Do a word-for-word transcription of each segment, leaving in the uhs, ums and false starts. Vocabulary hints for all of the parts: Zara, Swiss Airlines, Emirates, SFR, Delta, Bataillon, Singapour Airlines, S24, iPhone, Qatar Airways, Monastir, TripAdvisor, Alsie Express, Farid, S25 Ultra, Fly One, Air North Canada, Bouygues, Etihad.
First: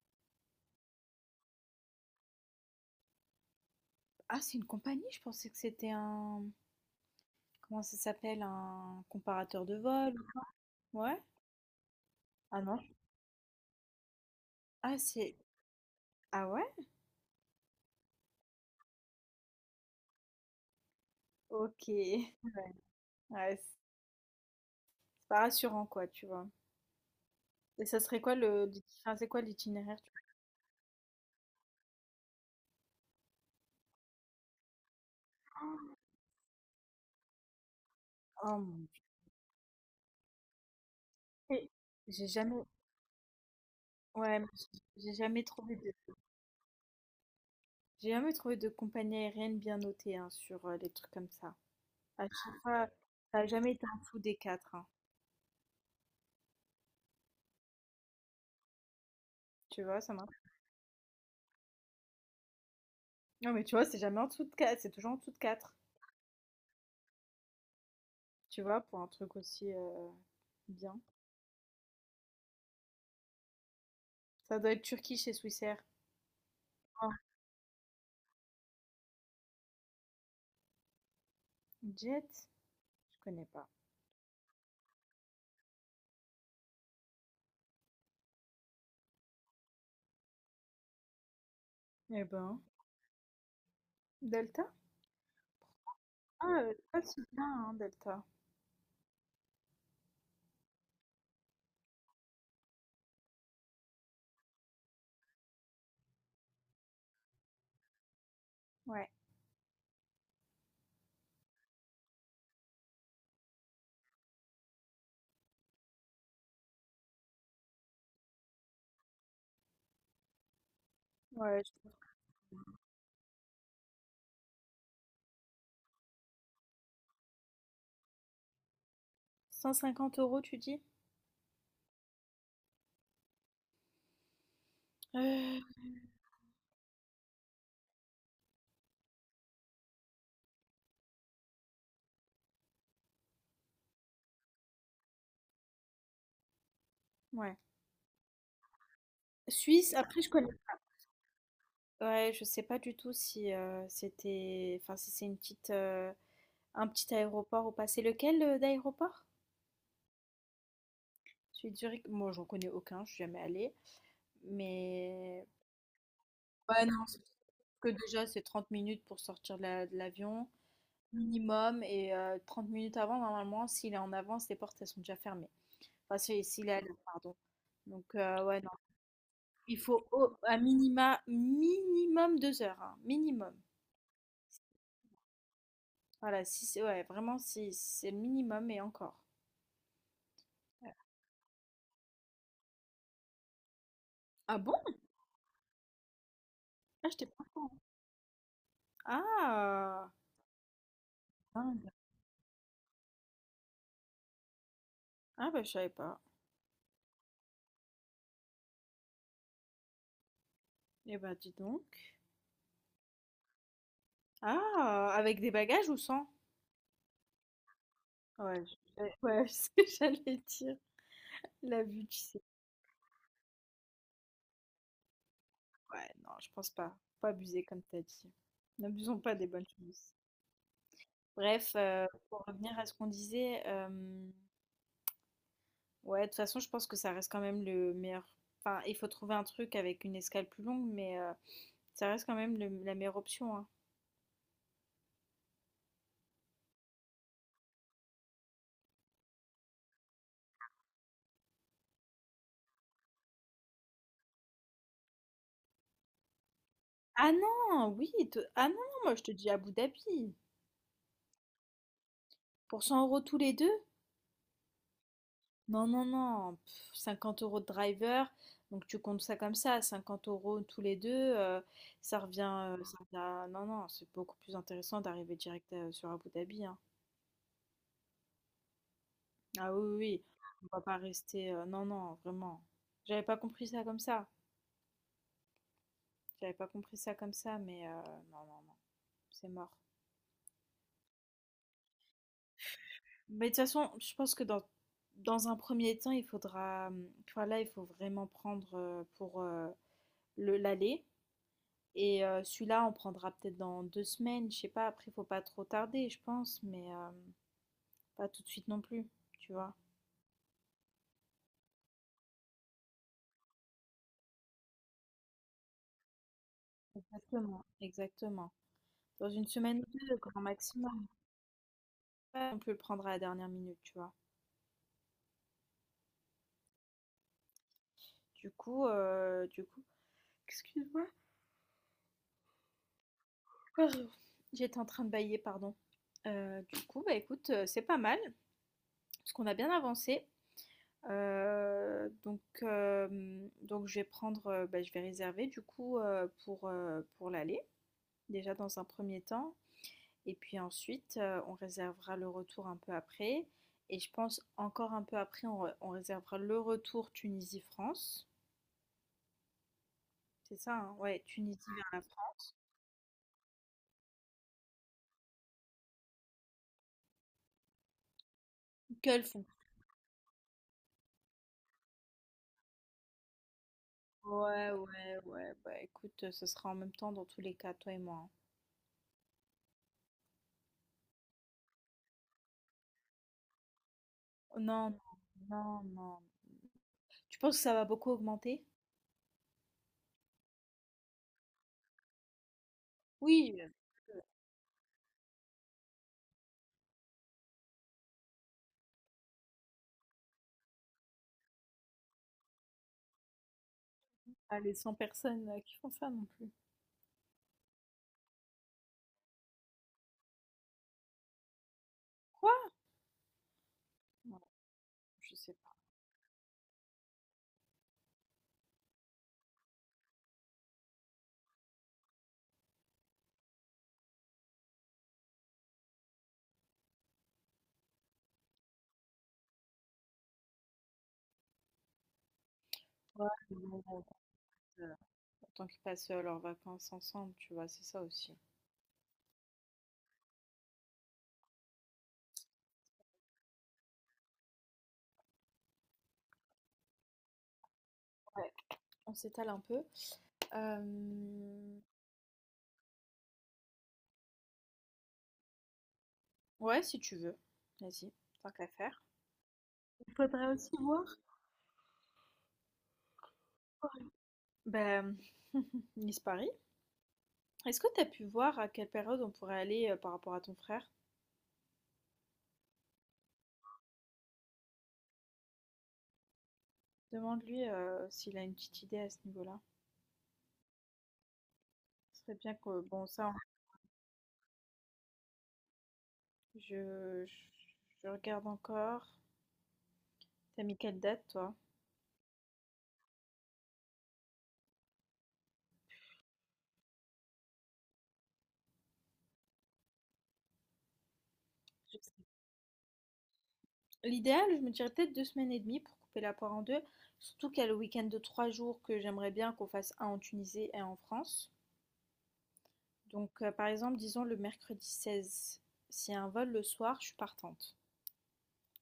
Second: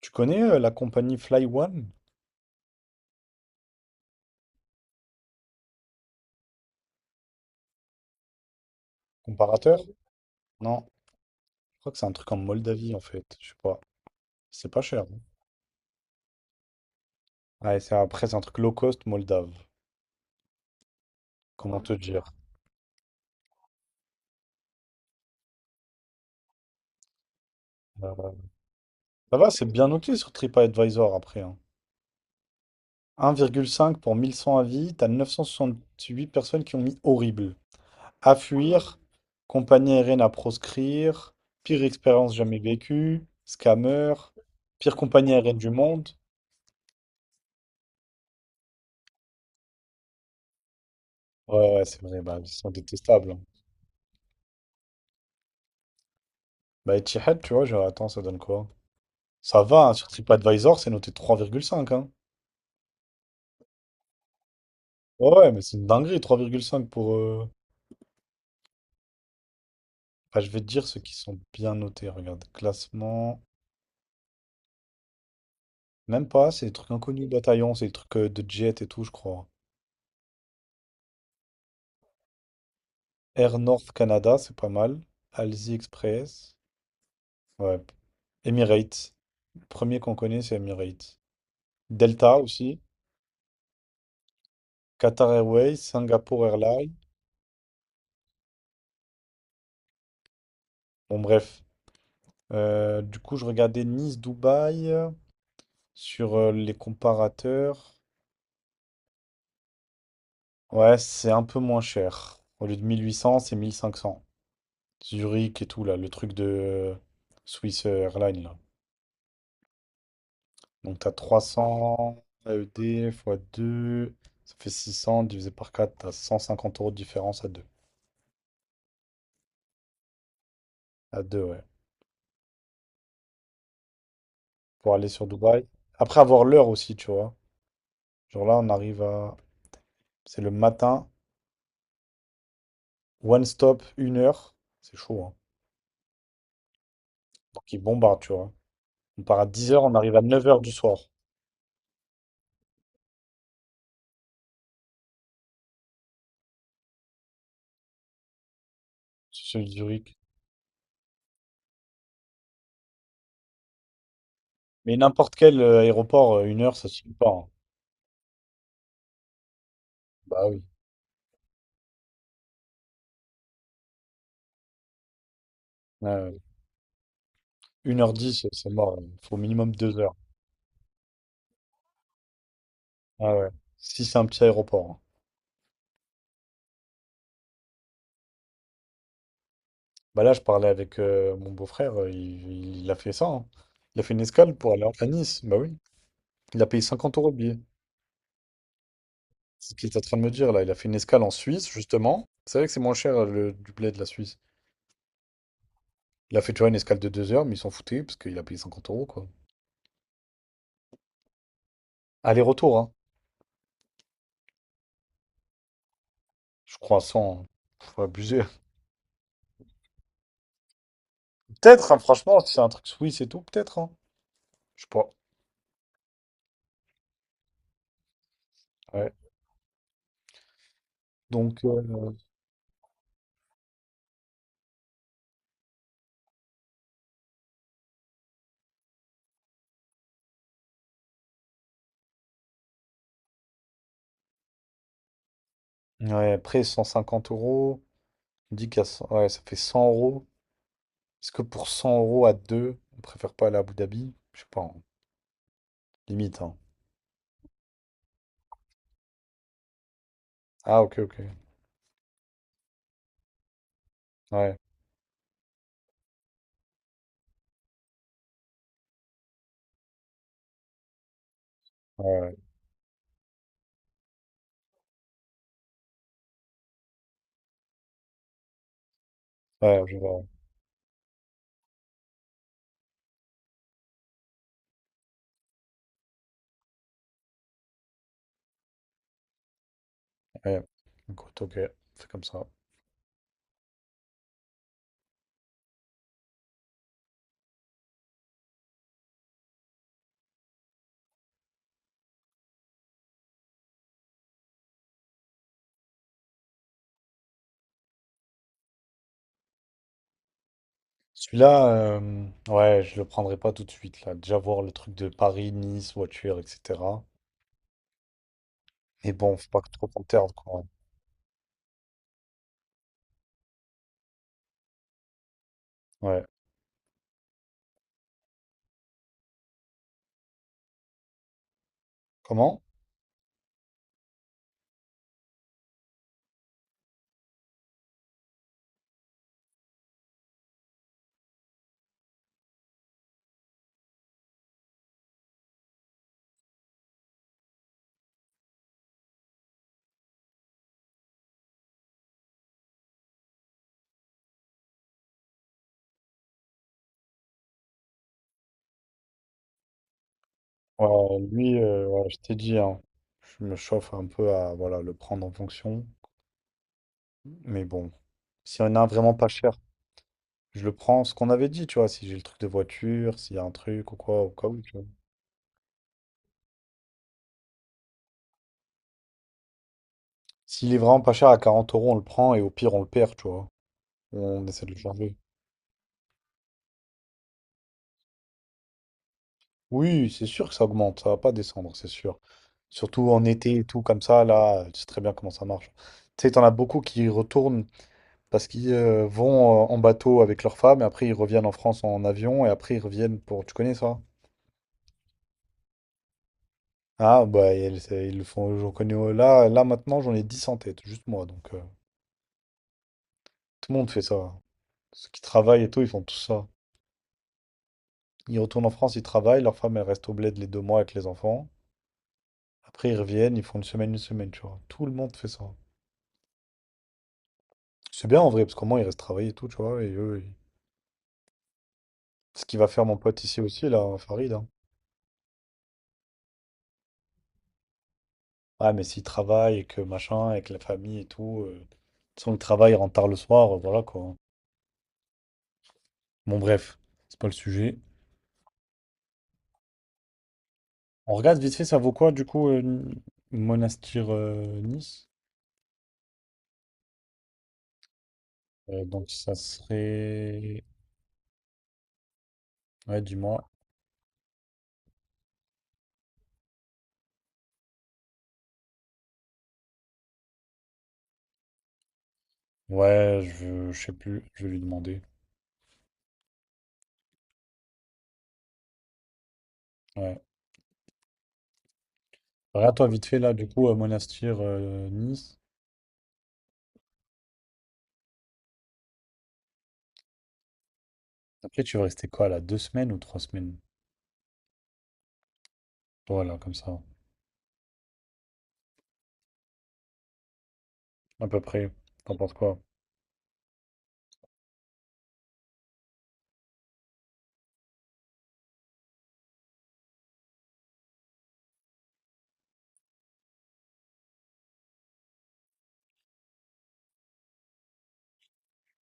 Tu connais euh, la compagnie Fly One, Ah, c'est une compagnie? Je pensais que c'était un... Comment ça s'appelle? Un comparateur de comparateur? vol? Non, Ouais? je crois que c'est un truc en Ah non? Moldavie en fait, je sais pas. C'est pas Ah, cher, hein. c'est... Ah ouais? Ouais, c'est après c'est un truc low cost moldave, comment Ok. te dire. Ouais, c'est c'est pas rassurant, quoi, tu vois. Et ça serait quoi Euh, le... l'iti- Enfin, c'est Ça quoi va, c'est bien l'itinéraire? tu- noté sur TripAdvisor après, hein. un virgule cinq pour mille cent avis, t'as neuf cent soixante-huit personnes qui ont mis horrible. À Oh mon Dieu. fuir, compagnie aérienne à proscrire, Et pire J'ai expérience jamais... jamais vécue, scammer, Ouais, mais j'ai pire j'ai compagnie jamais aérienne du trouvé de... monde. J'ai jamais trouvé de compagnie aérienne bien notée, hein, sur euh, les trucs comme ça. Ouais, ouais, ouais, c'est vrai, À bah, ils chaque sont fois, détestables, ça hein. a jamais été en dessous des quatre, hein. Bah, Etihad, tu vois, genre, attends, ça donne quoi? Ça Tu va, hein, vois, sur ça marche. TripAdvisor, c'est noté trois virgule cinq, hein. Non, mais tu vois, c'est jamais en dessous de quatre. C'est toujours en Ouais, dessous de ouais, mais quatre. c'est une dinguerie, trois virgule cinq pour... euh, Tu vois, pour un truc aussi... euh, Enfin, je vais te dire Bien. ceux qui sont bien notés, regarde. Classement... Ça doit être Turquie chez Swissair. Même pas, c'est des trucs Ah, inconnus, Bataillon, c'est des trucs euh, de jet et tout, je crois. Jet? Je connais Air pas. North Canada, c'est pas mal. Alsie Express. Ouais. Emirates. Le premier qu'on connaît, c'est Emirates. Eh Delta ben, aussi. Delta? Qatar Airways, Singapour Ah, euh, Airlines. pas si bien, hein, Delta. Bon, bref. Euh, du coup, je regardais Nice, Dubaï. Sur euh, les comparateurs, Ouais. ouais, c'est un peu moins cher. Au lieu de mille huit cents, c'est mille cinq cents. Zurich et tout, là, le truc de euh, Swiss Airlines, là. Donc, t'as Ouais. je- trois cents A E D fois deux, ça fait six cents divisé par quatre, t'as cent cinquante euros de différence à deux. Cent cinquante euros, tu dis? À deux, ouais. Pour aller sur euh, Dubaï. Après avoir l'heure aussi, tu vois. Genre là, on arrive à. C'est le matin, one stop, une heure. C'est chaud, hein. Ouais. Donc, ils bombardent, tu vois. On part à dix heures, Suisse, on arrive à après, je neuf connais. heures du soir. Ouais, je sais pas du tout si euh, c'était. Enfin, si c'est une petite, euh, un petit aéroport ou pas. C'est lequel euh, d'aéroport? C'est celui de Zurich. Celui de Zurich? Moi, j'en connais aucun, je suis jamais allée. Mais n'importe Mais. quel euh, aéroport, euh, une heure, Ouais, ça non, suffit c'est- pas, hein. que déjà, c'est trente minutes pour sortir de la- de Bah l'avion. oui. Minimum, et heu, trente minutes avant, normalement, s'il est en avance, les portes, elles sont déjà fermées. Ouais, Enfin, ouais. si s'il est à l'heure, pardon. Une Donc heure heu, dix, euh, ouais, c'est non, mort. Il faut au minimum il deux faut heures. au à minima, minimum deux heures, hein, Ah ouais. minimum. Si c'est un petit aéroport, hein. Voilà, si c'est ouais, vraiment, si si c'est le minimum et encore. Bah là, je parlais Ouais. avec euh, mon beau-frère, euh, il, il a fait ça, hein. Il a fait une escale Ah pour bon? aller à Nice. Bah oui. Il a payé Ah, 50 j'étais euros le pas au billet. courant. C'est ce qu'il est en Ah! train de me dire là. Il a fait une escale en Suisse, Dingue. justement. C'est vrai que c'est moins cher euh, le du blé de la Suisse. Ah bah, je savais pas. Il a fait, tu vois, une escale de deux heures, mais ils s'en foutaient parce qu'il a payé cinquante euros, quoi. Eh bah, dis donc. Aller-retour, hein. Ah! Avec des bagages ou sans? Je crois, sans. Faut abuser. Ouais, je ouais, c'est ce que j'allais dire la Peut-être, hein, vue, tu franchement, sais. si c'est un truc Suisse et tout, peut-être, hein. Je sais pas. Ouais, non, je pense pas. Faut pas abuser, comme t'as dit. Ouais. N'abusons pas des bonnes choses. Donc, Bref, euh, euh, pour revenir à ce qu'on disait, euh, ouais, de toute façon, je pense que ça reste quand même le meilleur. Enfin, il faut trouver un truc avec une escale plus longue, mais euh, ça reste quand même le- la meilleure option, hein. ouais, après cent cinquante euros, on dit qu'à cent ouais, ça fait cent euros. Est-ce que pour cent euros à deux, on préfère pas aller à Abu Dhabi? Je sais pas, hein. Limite, hein. Ah non, oui, te- ah non, moi je te dis Abu Dhabi. Ah, ok, ok. Pour cent euros tous les deux, Ouais, non, non, non, pff, cinquante euros de driver, donc tu comptes ça comme ça, cinquante euros tous les deux, euh, ouais, ça ouais, revient, euh, ça revient- à- Non, non, c'est beaucoup plus intéressant d'arriver direct euh, sur Abu Dhabi, hein. Ah ouais, oui, je oui, vois. oui, on va pas rester... euh, non, non, vraiment. J'avais pas compris ça comme ça, j'avais pas compris ça comme ça, mais euh, non, non, non, c'est mort. Ouais. Écoute, ok, c'est comme ça. Mais de toute façon, je pense que dans, dans un premier temps, il faudra... euh, Enfin là, il faut vraiment prendre euh, pour euh, le l'aller. Et euh, celui-là, on prendra peut-être dans deux semaines, je sais pas, après, faut pas trop tarder, je pense, mais euh, pas tout de suite non plus, tu vois. Celui-là, euh, ouais, je le prendrai pas tout de suite, là. Déjà voir le truc de Paris, Nice, voiture, et cetera. Exactement. Exactement. Mais Dans bon, une faut pas que semaine trop ou qu'on deux, tarde, grand quoi. maximum. Ouais, on peut le prendre à la dernière minute, tu vois. Ouais. Du coup, euh, du coup, excuse-moi, Comment? pardon. J'étais en train de bailler, pardon. Euh, du coup, bah écoute, euh, c'est pas mal, parce qu'on a bien avancé. Euh, donc, euh, donc je vais prendre, euh, bah, je vais réserver du coup euh, pour, euh, pour l'aller, déjà dans un premier temps. Et puis ensuite, euh, on réservera le retour un peu après. Et je pense encore un peu après, on, on réservera le retour Tunisie-France. C'est ça, hein. Ouais, Ouais, lui, Tunisie euh, vers la ouais, je t'ai France. dit, hein, je me chauffe un peu à voilà, le prendre en fonction. Mais bon, s'il y en a un vraiment Quel pas font cher, je le prends. Ce qu'on avait dit, tu vois, si j'ai le truc de voiture, s'il y a un truc ou quoi, au cas où, tu Ouais, vois. ouais, ouais. Bah écoute, euh, ce sera en même temps dans tous les cas, toi et moi, hein. S'il est vraiment pas cher à quarante euros, on le prend et au pire, on le perd, tu vois. On Oh, essaie de le non, changer. non, non, non. Tu penses que ça va beaucoup augmenter? Oui, c'est sûr que ça augmente, ça va pas descendre, c'est sûr. Surtout en Oui, été et euh, tout, comme ça, là, tu sais très bien comment ça marche. Tu sais, t'en as beaucoup qui retournent parce qu'ils euh, vont euh, en bateau avec leurs femmes, et après ils reviennent en France en avion, et après ils reviennent pour... Tu connais ça? pas les cent personnes euh, qui font ça non plus. Ah, bah ils, c'est- ils le font, j'en connais... euh, Là, là maintenant, j'en ai dix en tête, juste moi. Donc euh, Quoi? tout le monde fait ça. Ouais, Ceux qui je sais travaillent et tout, ils font tout ça. Ils retournent en France, ils travaillent, leur femme elle reste au bled les deux mois avec les enfants. Après ils reviennent, ils font une semaine, une semaine, tu vois. Tout le monde fait ça. C'est bien en vrai, parce qu'au moins ils restent travailler et tout, tu vois. Et eux, ils- Ce qu'il va faire mon pote pas. Ouais, ici aussi, mais là, bon, Farid, hein. euh, autant qu'ils passent euh, leurs vacances ensemble, tu vois, c'est ça aussi. Ouais, mais s'il travaille et que machin, avec la famille et tout, euh, de toute façon, le travail rentre tard le soir, euh, voilà quoi. Bon, bref, c'est pas le sujet. On s'étale un peu. On regarde vite fait, Euh, ça vaut quoi du coup, euh, Monastir euh, Nice? Ouais, si tu veux. Vas-y, tant qu'à Euh, faire. Donc ça Il faudrait serait. aussi voir. Ouais, dis-moi. Ben, Miss Paris, est-ce que tu as pu voir à quelle période on pourrait aller euh, par rapport à ton frère? Ouais, je, je sais plus, je vais lui demander. Demande-lui euh, s'il a une petite idée à ce niveau-là. Ouais. Ce serait bien que, Regarde-toi vite bon, fait là, ça, du coup, euh, Monastir euh, Nice. on- je, je, je regarde encore. T'as mis quelle date, toi? Après, tu vas rester quoi là? Deux semaines ou trois semaines? Voilà, comme ça, à peu près. Je sais. T'en penses quoi? L'idéal, je me dirais peut-être deux semaines et demie pour couper la poire en deux. Surtout qu'il y a le week-end de trois jours que j'aimerais bien qu'on fasse un en Tunisie et un en France. Donc, euh, par exemple, disons le mercredi seize. S'il y a un vol le soir, je suis partante,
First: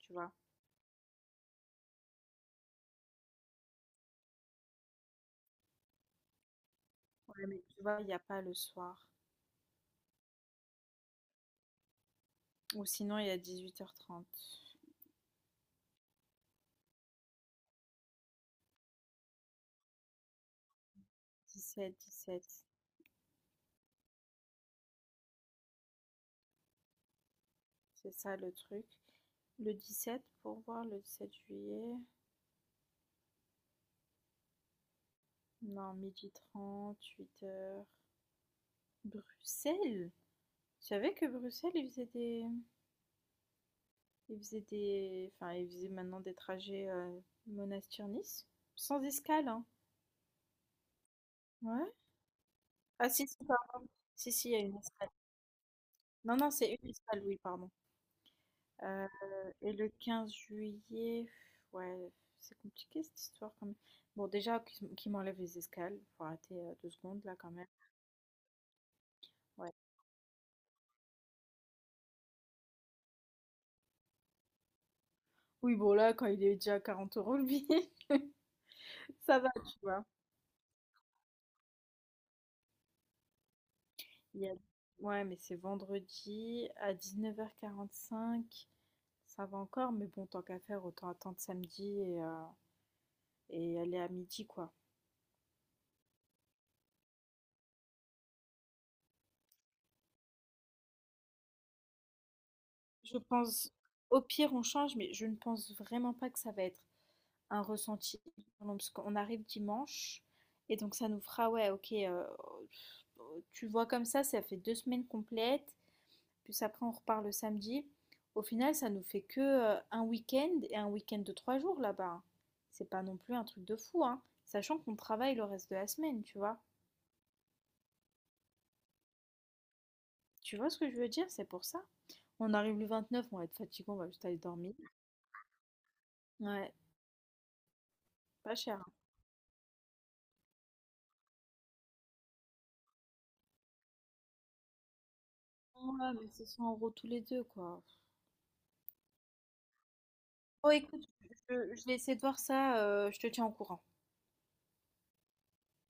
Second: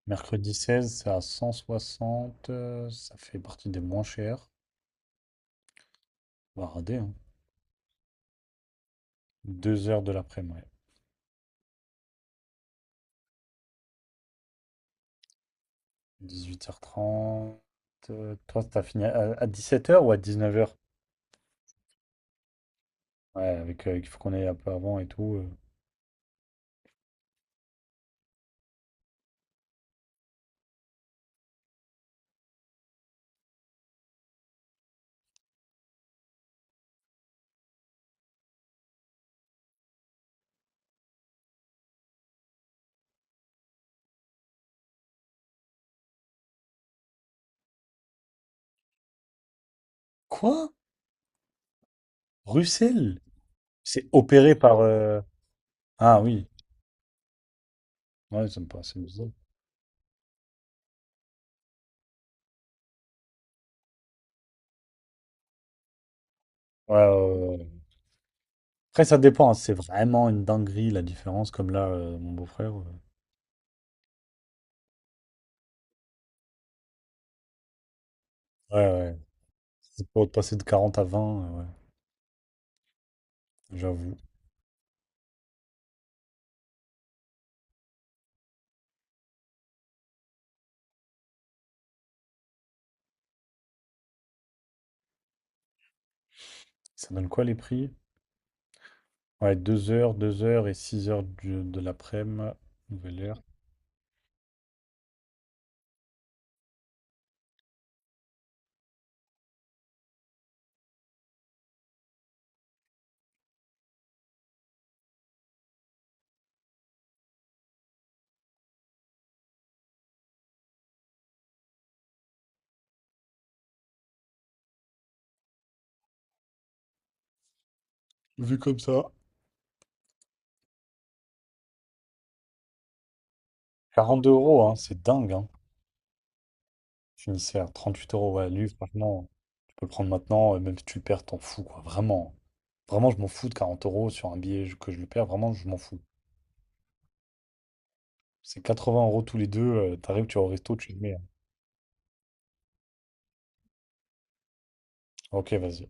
tu vois. Mercredi seize, c'est à cent soixante. euh, Ça fait partie des moins chers. On va rader, hein. Ouais, mais tu vois, il n'y a pas le soir. 2 heures de l'après-midi. Ouais. Ou sinon, il y a dix-huit heures trente, dix-huit heures trente. euh, Toi, t'as fini à, à dix-sept heures ou à dix-neuf heures? dix-sept dix-sept, Ouais, avec, euh, il faut qu'on aille un peu avant et tout. euh. C'est ça le truc. Le dix-sept pour voir le sept juillet. Non, midi trente, huit heures. Bruxelles? Tu savais que Bruxelles, ils faisaient des... ils faisaient des... Enfin, ils faisaient maintenant des trajets euh, Monastir-Nice? Sans escale, hein. Quoi? Ouais. Ah Bruxelles? si, si, pardon. C'est Si, si, il opéré y a une par. escale. euh, Ah Non, oui. non, c'est une escale, oui, pardon. Ouais, ça me paraît assez Euh, bizarre. et le quinze juillet, ouais, c'est compliqué cette histoire quand même. Bon, déjà, qu'ils m- qu'ils les escales, faut arrêter euh, deux Ouais, secondes ouais, là quand ouais. Ouais. même. Après, ça dépend, hein. Ouais. C'est vraiment une dinguerie la différence. Comme là, euh, mon beau-frère. euh. Oui, bon, là, quand il est déjà à quarante euros le billet, Ouais, ouais. ça va, tu vois. C'est pour passer de quarante à vingt. Euh, ouais, j'avoue. Il y a- Ouais, mais c'est vendredi à dix neuf heures quarante cinq, ça va encore, mais bon, tant qu'à faire, autant attendre samedi et, euh, et aller à midi, quoi. Ça donne quoi les prix? Ouais, deux heures, deux heures et six heures du- de l'après-midi, Je nouvelle heure. pense, au pire, on change, mais je ne pense vraiment pas que ça va être un ressenti, parce qu'on arrive dimanche, et donc ça nous fera, ouais, ok, euh, tu vois comme ça, ça fait deux semaines complètes, puis après on repart le samedi. Au final, ça nous fait que euh, un week-end et un week-end de trois jours là-bas. C'est pas non plus un truc de fou, hein, sachant qu'on travaille le reste de la semaine, tu vois. Vu comme ça. Tu vois ce que je veux dire, c'est pour ça. On arrive le vingt-neuf, on va être fatigué, on va juste 42 aller euros, hein, dormir. c'est dingue. Hein. Ouais, Finissait à trente huit euros. Ouais, pas lui, cher. franchement, tu peux le prendre maintenant, euh, même si tu le perds, t'en fous, quoi. Vraiment. Vraiment, je m'en fous de quarante euros sur un billet je- que je le perds. Vraiment, je m'en fous. Ouais, mais c'est cent euros tous les deux, quoi. C'est quatre-vingts euros tous les deux. euh, T'arrives, tu vas au Bon resto, tu le écoute, mets, hein. je je vais essayer de voir ça, heu, je te tiens au courant. Ok, vas-y.